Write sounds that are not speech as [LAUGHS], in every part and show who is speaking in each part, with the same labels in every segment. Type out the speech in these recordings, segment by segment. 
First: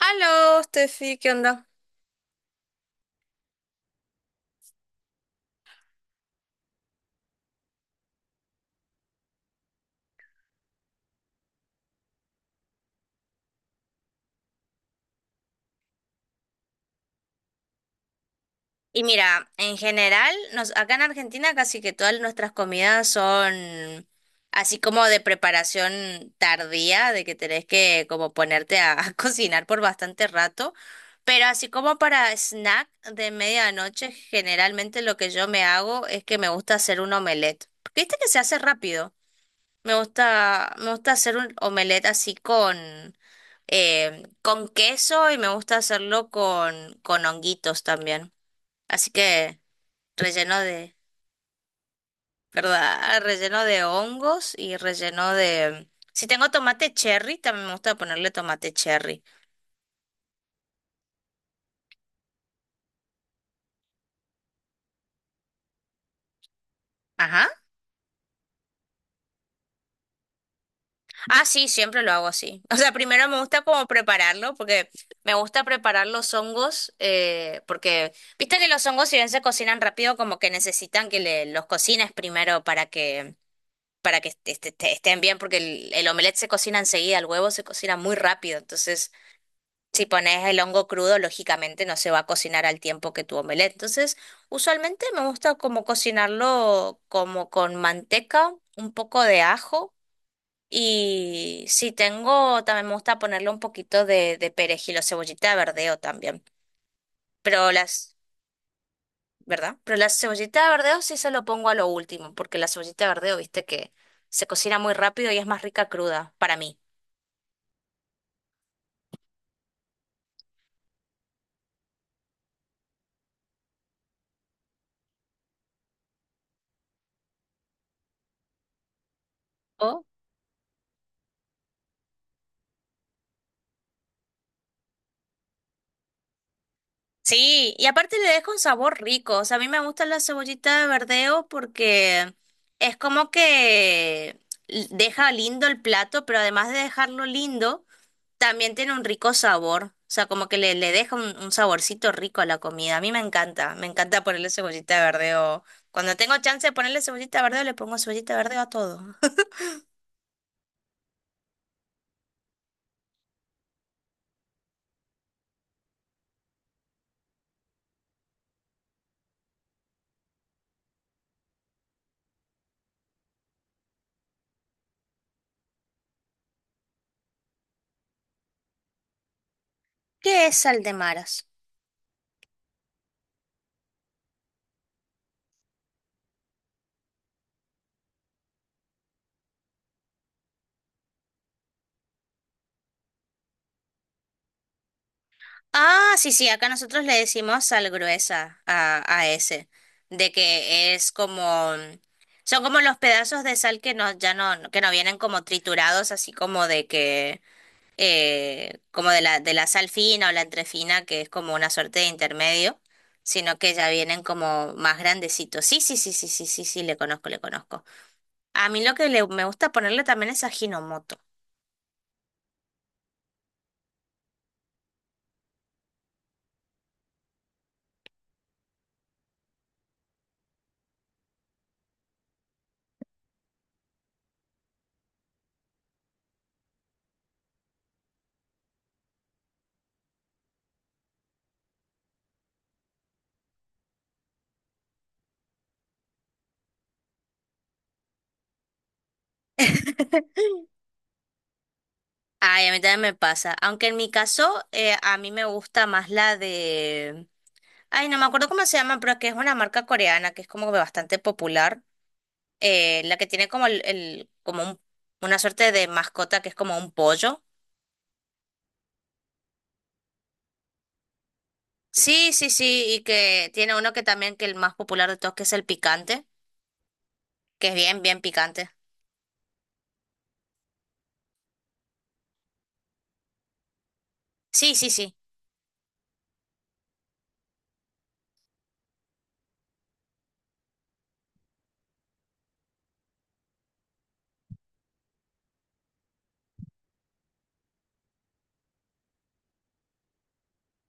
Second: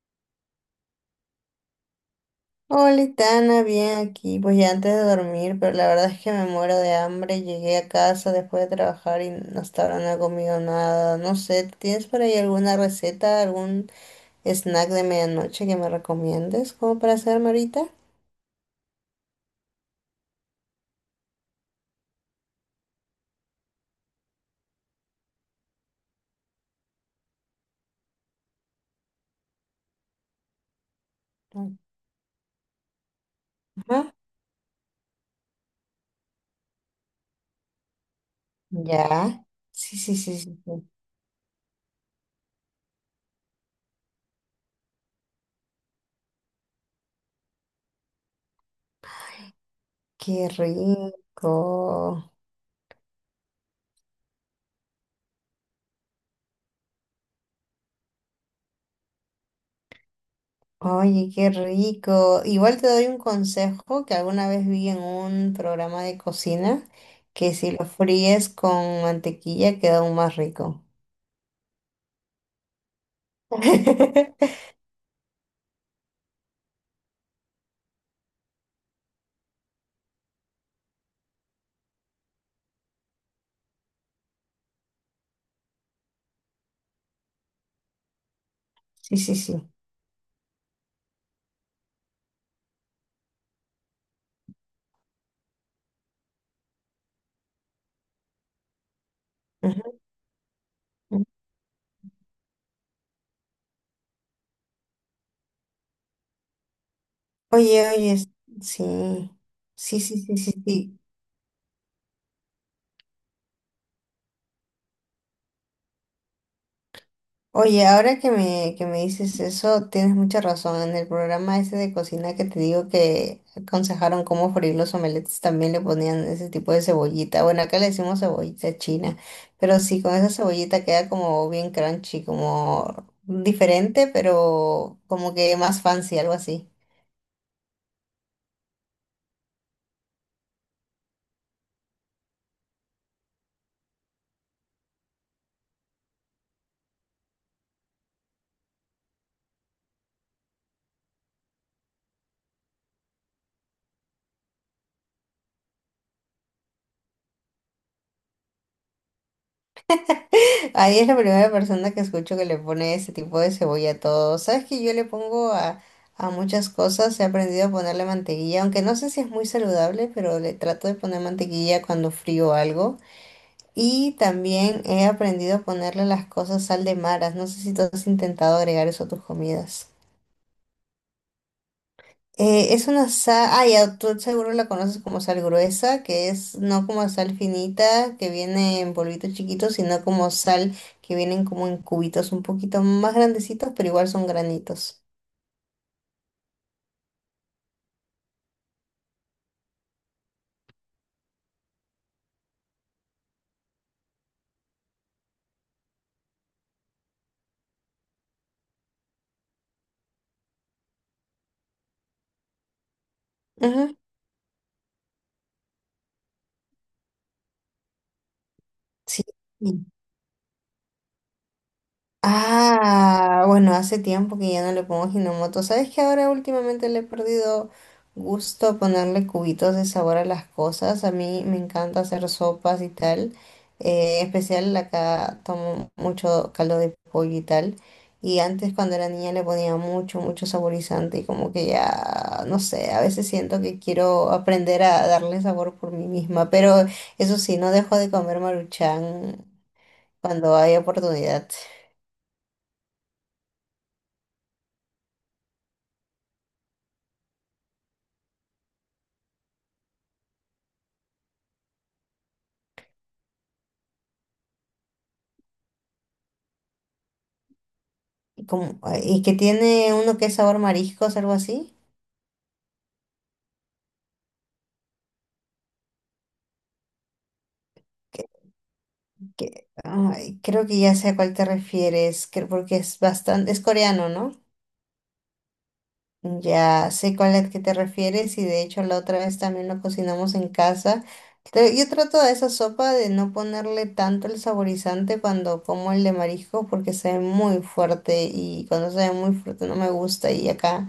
Speaker 1: Aló, Steffi, ¿qué onda?
Speaker 2: Hola, Tana, bien aquí. Pues ya antes de dormir, pero la verdad es que me muero de hambre. Llegué a casa después de trabajar y hasta ahora no he comido nada. No sé, ¿tienes por ahí alguna receta, algún snack de medianoche que me recomiendes como para hacerme ahorita?
Speaker 1: Y mira, en general, acá en Argentina casi que todas nuestras comidas son así como de preparación tardía, de que tenés que como ponerte a, [LAUGHS] a cocinar por bastante rato, pero así como para snack de medianoche,
Speaker 2: Ajá.
Speaker 1: generalmente lo que yo me hago es que me gusta hacer un omelette, porque viste que se hace rápido.
Speaker 2: Ya.
Speaker 1: Me
Speaker 2: Sí, sí, sí, sí, sí.
Speaker 1: gusta, me gusta hacer un omelette así con queso y me gusta hacerlo con honguitos también. Así que
Speaker 2: Qué
Speaker 1: relleno de,
Speaker 2: rico.
Speaker 1: ¿verdad? [LAUGHS] Relleno de hongos y relleno de... Si tengo tomate cherry, también me gusta ponerle tomate cherry.
Speaker 2: Oye, qué rico. Igual te doy un consejo que alguna vez vi en un programa de cocina,
Speaker 1: Ajá.
Speaker 2: que si lo fríes con mantequilla queda aún más rico.
Speaker 1: Ah, sí, siempre lo hago así. O sea, primero me gusta como prepararlo,
Speaker 2: [LAUGHS]
Speaker 1: porque me gusta preparar los hongos, porque viste que los hongos si bien se cocinan rápido, como que necesitan que los cocines primero para que estén bien, porque el omelette se cocina enseguida, el huevo se cocina muy rápido. Entonces,
Speaker 2: Sí, sí, sí.
Speaker 1: si pones el hongo crudo, lógicamente no se va a cocinar al tiempo que tu omelette. Entonces, usualmente me gusta como cocinarlo como con manteca, un poco de ajo
Speaker 2: Ujú.
Speaker 1: y si tengo, también me gusta ponerle un poquito de perejil o cebollita de verdeo también. Pero
Speaker 2: Oye, oye,
Speaker 1: las,
Speaker 2: sí.
Speaker 1: ¿verdad? Pero
Speaker 2: Sí,
Speaker 1: la
Speaker 2: sí, sí, sí,
Speaker 1: cebollita de
Speaker 2: sí.
Speaker 1: verdeo sí se lo pongo a lo último, porque la cebollita de verdeo, viste que se cocina muy rápido y es más rica cruda para mí.
Speaker 2: Oye, ahora que me dices eso, tienes mucha razón. En el programa ese de cocina que te digo que aconsejaron cómo freír los omeletes, también le ponían ese tipo de cebollita. Bueno, acá le decimos cebollita china, pero sí,
Speaker 1: Oh,
Speaker 2: con esa cebollita queda como bien crunchy, como diferente, pero como que más fancy, algo así.
Speaker 1: sí, y aparte le deja un sabor rico. O sea, a mí me gusta la cebollita de verdeo porque es como que deja lindo el plato, pero además de dejarlo lindo también tiene un rico sabor, o sea, como que le deja un saborcito rico a la comida. A mí me encanta ponerle cebollita de verdeo. Cuando tengo chance de ponerle cebollita de verdeo, le pongo cebollita de verdeo a todo.
Speaker 2: Ahí es la primera persona que escucho que le pone ese tipo de cebolla a todo. Sabes que yo le pongo a muchas cosas, he aprendido a ponerle mantequilla, aunque no sé si es muy saludable, pero le trato de poner mantequilla cuando frío algo. Y también he aprendido a ponerle a las cosas sal de maras. No sé si tú has intentado agregar eso a tus comidas.
Speaker 1: [LAUGHS] ¿Qué es sal de maras?
Speaker 2: Es una sal, ah, ya, tú seguro la conoces como sal gruesa, que es no como sal finita, que viene en polvitos chiquitos, sino como sal que vienen como en cubitos un poquito más grandecitos, pero igual son granitos.
Speaker 1: Ah, sí, sí, acá nosotros le decimos sal gruesa a ese, de que es como, son como los pedazos de sal que no, ya no, que no vienen como triturados, así como de que como de la sal fina o la entrefina, que es como una suerte de intermedio, sino que ya
Speaker 2: Ujú.
Speaker 1: vienen como más grandecitos. Sí, sí, sí, sí, sí, sí, sí, le conozco, le conozco. A mí lo que
Speaker 2: Sí.
Speaker 1: me gusta ponerle también es ajinomoto.
Speaker 2: Ah, bueno, hace tiempo que ya no le pongo ginomoto. ¿Sabes que ahora últimamente le he perdido gusto a ponerle cubitos de sabor a las cosas? A mí me encanta hacer sopas y tal. En especial acá tomo mucho caldo de pollo y tal. Y antes cuando era niña le ponía mucho, mucho saborizante y como que ya, no sé, a veces siento que quiero aprender a darle sabor por mí misma. Pero eso sí, no dejo de comer Maruchan cuando hay oportunidad.
Speaker 1: Ay, a mí también me pasa, aunque en mi caso a mí me gusta más la de... Ay, no me acuerdo cómo se llama, pero que es una marca coreana que es como bastante popular, la que tiene como el, como una suerte de mascota que es como un pollo.
Speaker 2: Como y que tiene uno que es sabor mariscos, algo así.
Speaker 1: Sí, sí, sí, y que tiene uno que también que el más popular de todos que es el picante, que es bien, bien
Speaker 2: Que,
Speaker 1: picante.
Speaker 2: ay, creo que ya sé a cuál te refieres, porque es bastante, es coreano, ¿no?
Speaker 1: Sí, sí, sí,
Speaker 2: Ya sé cuál es que te refieres y de hecho la otra vez también lo cocinamos en casa. Yo trato a esa sopa de no ponerle tanto el saborizante cuando como el de marisco porque se ve muy fuerte y cuando se ve muy fuerte no me gusta y acá,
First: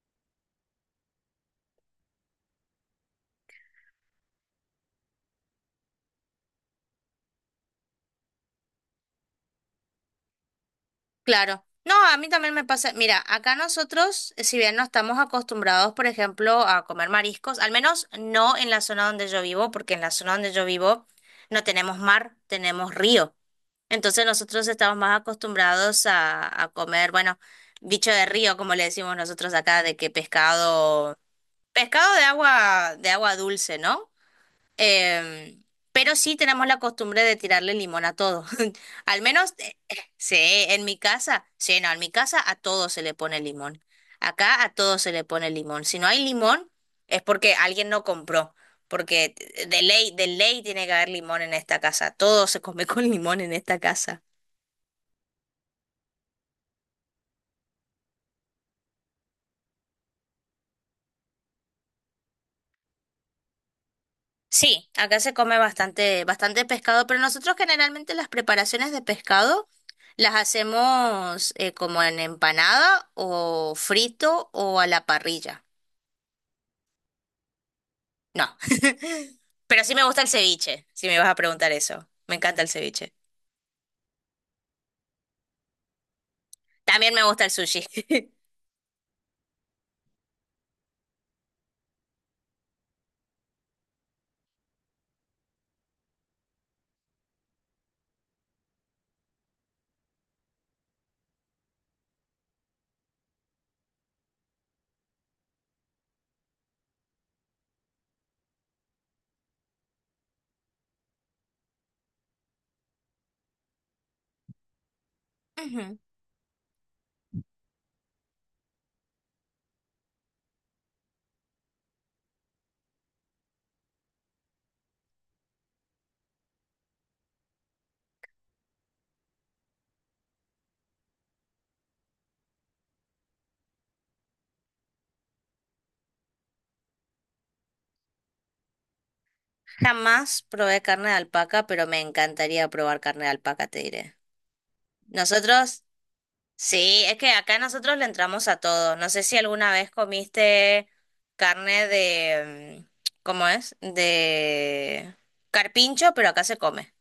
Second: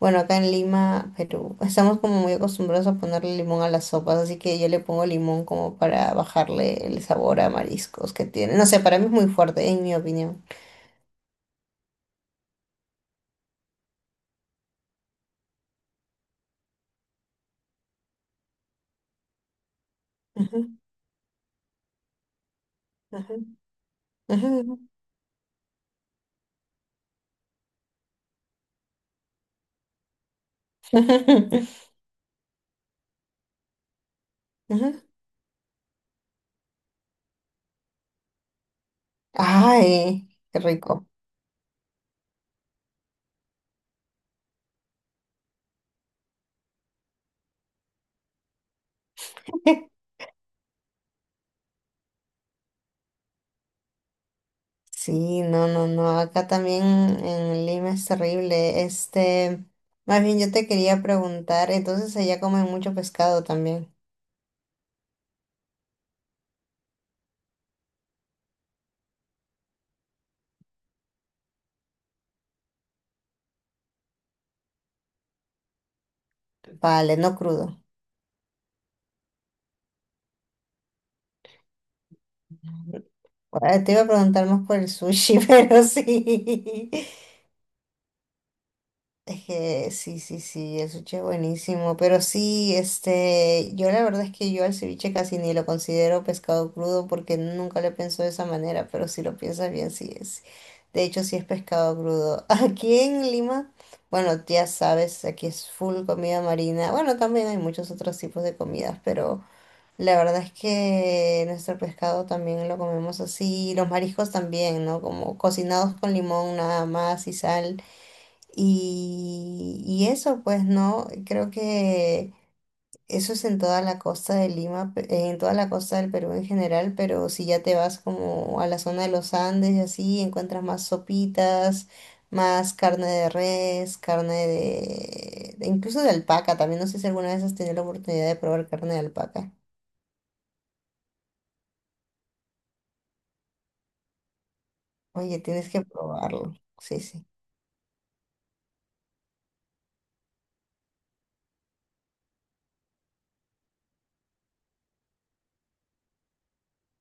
Speaker 2: bueno, acá en Lima, Perú, estamos como muy acostumbrados a ponerle limón a las sopas, así que yo le pongo limón como para bajarle el sabor a mariscos que tiene. No sé, para mí es muy fuerte, en mi opinión.
Speaker 1: claro. No, a mí también me pasa, mira, acá nosotros, si bien no estamos acostumbrados, por ejemplo, a comer mariscos, al menos no en la zona donde yo vivo, porque en la zona donde
Speaker 2: Ujú,
Speaker 1: yo vivo no tenemos mar, tenemos río.
Speaker 2: ujú,
Speaker 1: Entonces
Speaker 2: ujú,
Speaker 1: nosotros estamos más acostumbrados a comer, bueno, bicho de río, como le decimos nosotros acá, de que pescado,
Speaker 2: ujú, [LAUGHS]
Speaker 1: pescado de agua dulce, ¿no?
Speaker 2: ujú.
Speaker 1: Em, pero sí tenemos la costumbre de tirarle limón a todo. [LAUGHS] Al menos,
Speaker 2: Ay,
Speaker 1: sí,
Speaker 2: qué
Speaker 1: en mi
Speaker 2: rico.
Speaker 1: casa, sí, no, en mi casa a todo se le pone limón. Acá a todo se le pone limón. Si no hay limón, es porque alguien no compró. Porque
Speaker 2: [LAUGHS]
Speaker 1: de ley tiene que haber limón en esta casa. Todo se come [LAUGHS] con limón en esta casa.
Speaker 2: Sí, no, no, no. Acá también en Lima es terrible. Este, más bien yo te quería preguntar, entonces allá comen mucho pescado también.
Speaker 1: Sí, acá se come bastante, bastante pescado, pero nosotros generalmente las preparaciones de pescado las hacemos como en empanada o frito o a la parrilla.
Speaker 2: Vale, no crudo.
Speaker 1: No, [LAUGHS] pero sí me gusta el ceviche, si me vas a preguntar eso. Me encanta el ceviche.
Speaker 2: Te iba a preguntar más por el sushi, [LAUGHS] pero sí.
Speaker 1: También me gusta el sushi. [LAUGHS]
Speaker 2: Es que sí, sí, sí, el ceviche es buenísimo, pero sí, este, yo la verdad es que yo al ceviche casi ni lo considero pescado crudo porque nunca lo pienso de esa manera, pero si lo piensas bien, sí es. De hecho, sí es pescado crudo. [LAUGHS] Aquí en Lima, bueno, ya sabes, aquí es full comida marina. Bueno, también hay muchos otros tipos de comidas, pero la verdad es que nuestro pescado también lo comemos así, los mariscos también, ¿no? Como cocinados
Speaker 1: Ujú.
Speaker 2: con limón nada más y sal. Y eso, pues no, creo que eso es en toda la costa de Lima, en toda la costa del Perú en general, pero si ya te vas como a la zona de los Andes y así, encuentras más sopitas, más carne de res, carne incluso de alpaca, también no sé si alguna vez has tenido la oportunidad de probar carne de alpaca.
Speaker 1: Jamás probé carne de alpaca, pero me encantaría probar carne de alpaca, te diré.
Speaker 2: Oye, tienes que
Speaker 1: Nosotros
Speaker 2: probarlo, sí,
Speaker 1: sí, es
Speaker 2: sí.
Speaker 1: que acá nosotros le entramos a todo. No sé si alguna vez comiste carne de, ¿cómo es? De carpincho, pero acá se come.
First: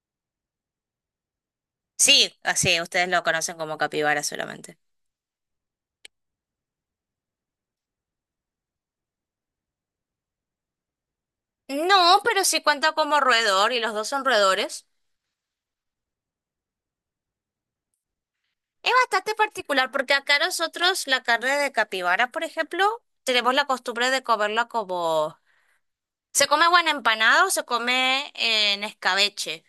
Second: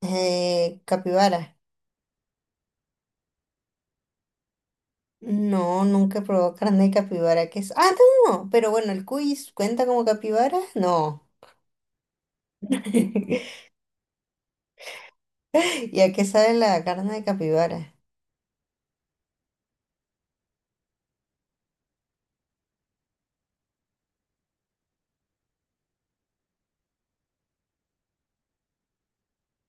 Speaker 2: Capibara.
Speaker 1: Sí, así, ustedes lo conocen como capibara solamente.
Speaker 2: No, nunca he probado carne de capibara, que es... Ah, no, pero bueno, el cuis cuenta como capibara, no.
Speaker 1: No, pero sí cuenta como
Speaker 2: [LAUGHS]
Speaker 1: roedor y los dos son roedores.
Speaker 2: ¿Y a qué sabe la carne de capibara?
Speaker 1: Es bastante particular porque acá nosotros la carne de capibara, por ejemplo, tenemos la costumbre de comerla como... Se come o en empanado o se come en escabeche.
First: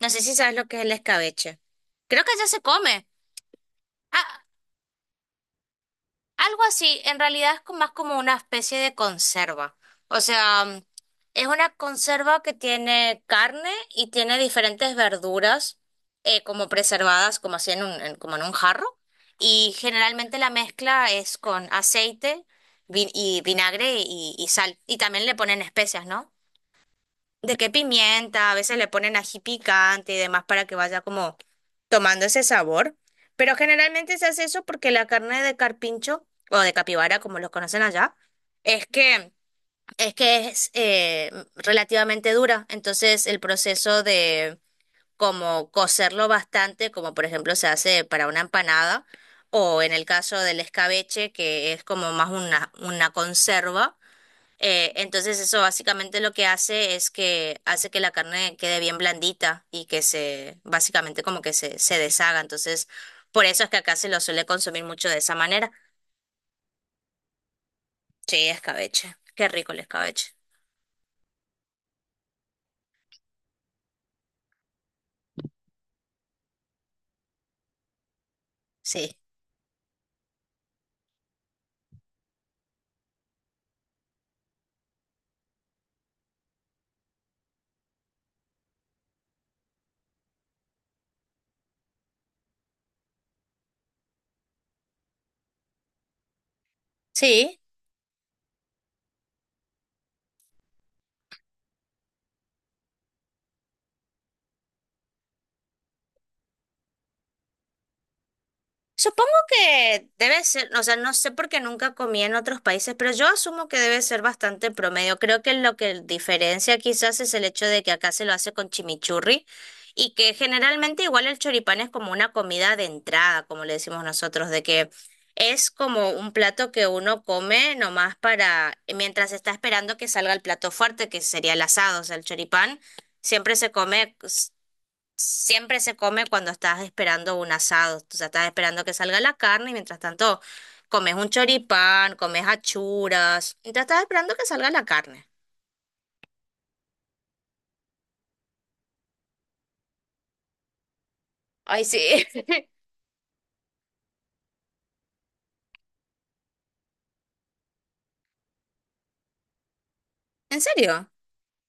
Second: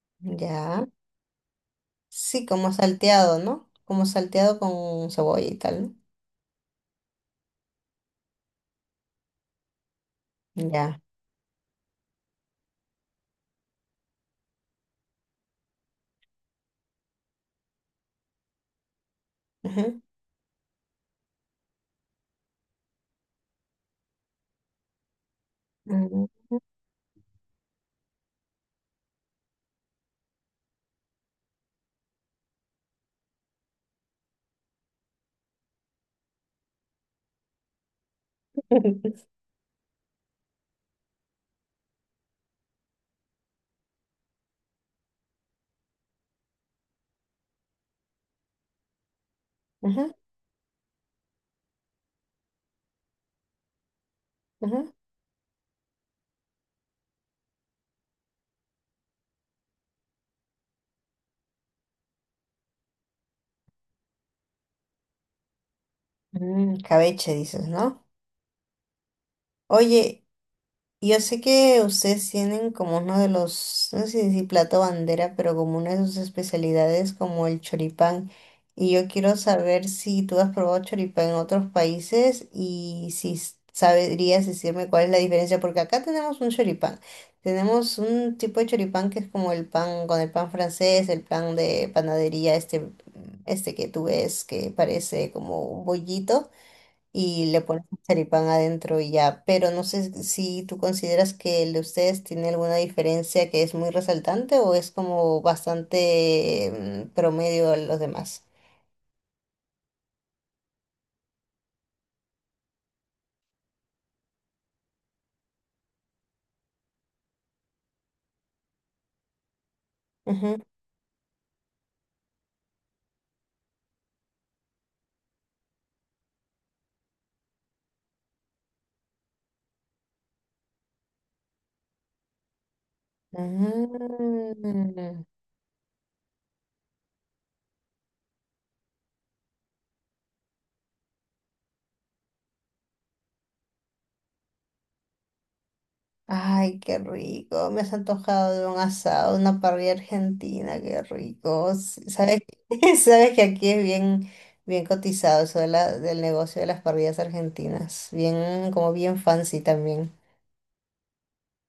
Speaker 1: No sé si sabes lo que es
Speaker 2: Ya.
Speaker 1: el escabeche. Creo que ya
Speaker 2: Sí,
Speaker 1: se
Speaker 2: como
Speaker 1: come.
Speaker 2: salteado, ¿no? Como
Speaker 1: Ah,
Speaker 2: salteado con cebolla y tal,
Speaker 1: algo así, en realidad más como una especie de conserva. O sea,
Speaker 2: ¿no? Ya.
Speaker 1: es una conserva que tiene carne y tiene diferentes verduras como preservadas, como así en un, como en un jarro. Y
Speaker 2: Ujú.
Speaker 1: generalmente la mezcla es con aceite y vinagre y sal. Y también le ponen especias,
Speaker 2: Mm.
Speaker 1: ¿no? De qué pimienta, a veces le ponen ají picante y demás para que vaya como tomando ese sabor. Pero generalmente se hace eso porque la carne de carpincho o de capibara, como los conocen allá, es que
Speaker 2: [LAUGHS]
Speaker 1: es relativamente dura. Entonces el proceso de como cocerlo bastante, como por ejemplo se hace para una empanada, o en el
Speaker 2: Ujú,
Speaker 1: caso del escabeche, que es como más una conserva.
Speaker 2: ujú.
Speaker 1: Entonces eso básicamente lo que hace es que hace que la carne quede bien blandita y que se, básicamente como que se deshaga. Entonces, por eso es que acá se lo suele consumir mucho de esa manera.
Speaker 2: Mm, Cabeche, dices, ¿no?
Speaker 1: Sí, escabeche. Qué rico el
Speaker 2: Oye,
Speaker 1: escabeche.
Speaker 2: yo sé que ustedes tienen como uno de los, no sé si plato bandera, pero como una de sus especialidades como el choripán. Y yo
Speaker 1: Sí.
Speaker 2: quiero saber si tú has probado choripán en otros países y si sabrías decirme cuál es la diferencia, porque acá tenemos un choripán. Tenemos un tipo de choripán que es como el pan, con el pan francés, el pan de panadería, este que tú ves que parece como un bollito y
Speaker 1: Sí.
Speaker 2: le pones un charipán adentro y ya. Pero no sé si tú consideras que el de ustedes tiene alguna diferencia que es muy resaltante o es como bastante promedio a los demás.
Speaker 1: Supongo que debe ser, o sea, no sé porque nunca comí en otros países, pero yo asumo que debe ser bastante promedio. Creo que lo que diferencia quizás es el hecho de que acá se lo hace con chimichurri y que
Speaker 2: Ujú.
Speaker 1: generalmente igual el choripán es como una comida de entrada, como le decimos nosotros, de que es como un plato que uno come nomás para, mientras está esperando que salga el plato fuerte, que sería el asado, o sea, el choripán. Siempre se come
Speaker 2: Mm.
Speaker 1: siempre se come cuando estás esperando un asado, o sea, estás esperando que salga la carne y mientras tanto comes un choripán, comes achuras, mientras estás esperando que salga la carne.
Speaker 2: Ay, qué rico. Me has antojado de un asado, una parrilla argentina, qué rico.
Speaker 1: Ay, sí.
Speaker 2: Sabes,
Speaker 1: [LAUGHS]
Speaker 2: [LAUGHS] sabes que aquí es bien, bien cotizado eso de del negocio de las parrillas argentinas. Bien, como bien fancy también.
Speaker 1: ¿En serio?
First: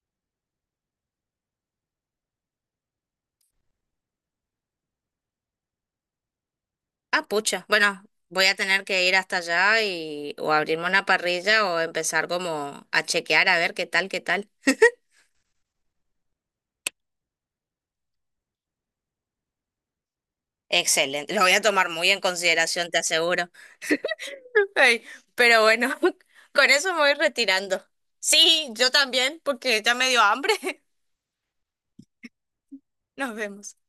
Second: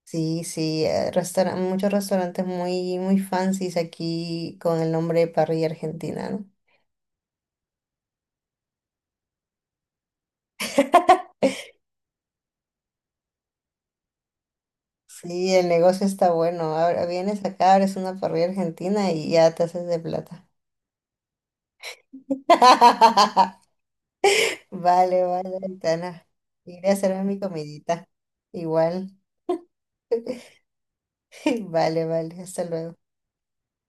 Speaker 2: Sí, sí, muchos restaurantes muy, muy fancies aquí con el nombre de parrilla argentina, ¿no?
Speaker 1: Ah, pucha. Bueno, voy a tener que ir hasta allá y o abrirme una
Speaker 2: [LAUGHS]
Speaker 1: parrilla o empezar como a chequear a ver qué tal, qué tal.
Speaker 2: Sí, el negocio está bueno. Ahora vienes acá, abres una parrilla argentina y ya te haces de plata.
Speaker 1: Excelente. Lo voy a tomar muy en consideración, te aseguro.
Speaker 2: [LAUGHS]
Speaker 1: [LAUGHS] Ay,
Speaker 2: Vale, vale,
Speaker 1: pero bueno, [LAUGHS]
Speaker 2: Aitana.
Speaker 1: con
Speaker 2: Iré
Speaker 1: eso
Speaker 2: a
Speaker 1: me voy
Speaker 2: hacerme mi
Speaker 1: retirando.
Speaker 2: comidita.
Speaker 1: Sí, yo
Speaker 2: Igual.
Speaker 1: también, porque ya me dio hambre. [LAUGHS]
Speaker 2: [LAUGHS] Vale, vale. Hasta luego.
Speaker 1: Nos vemos.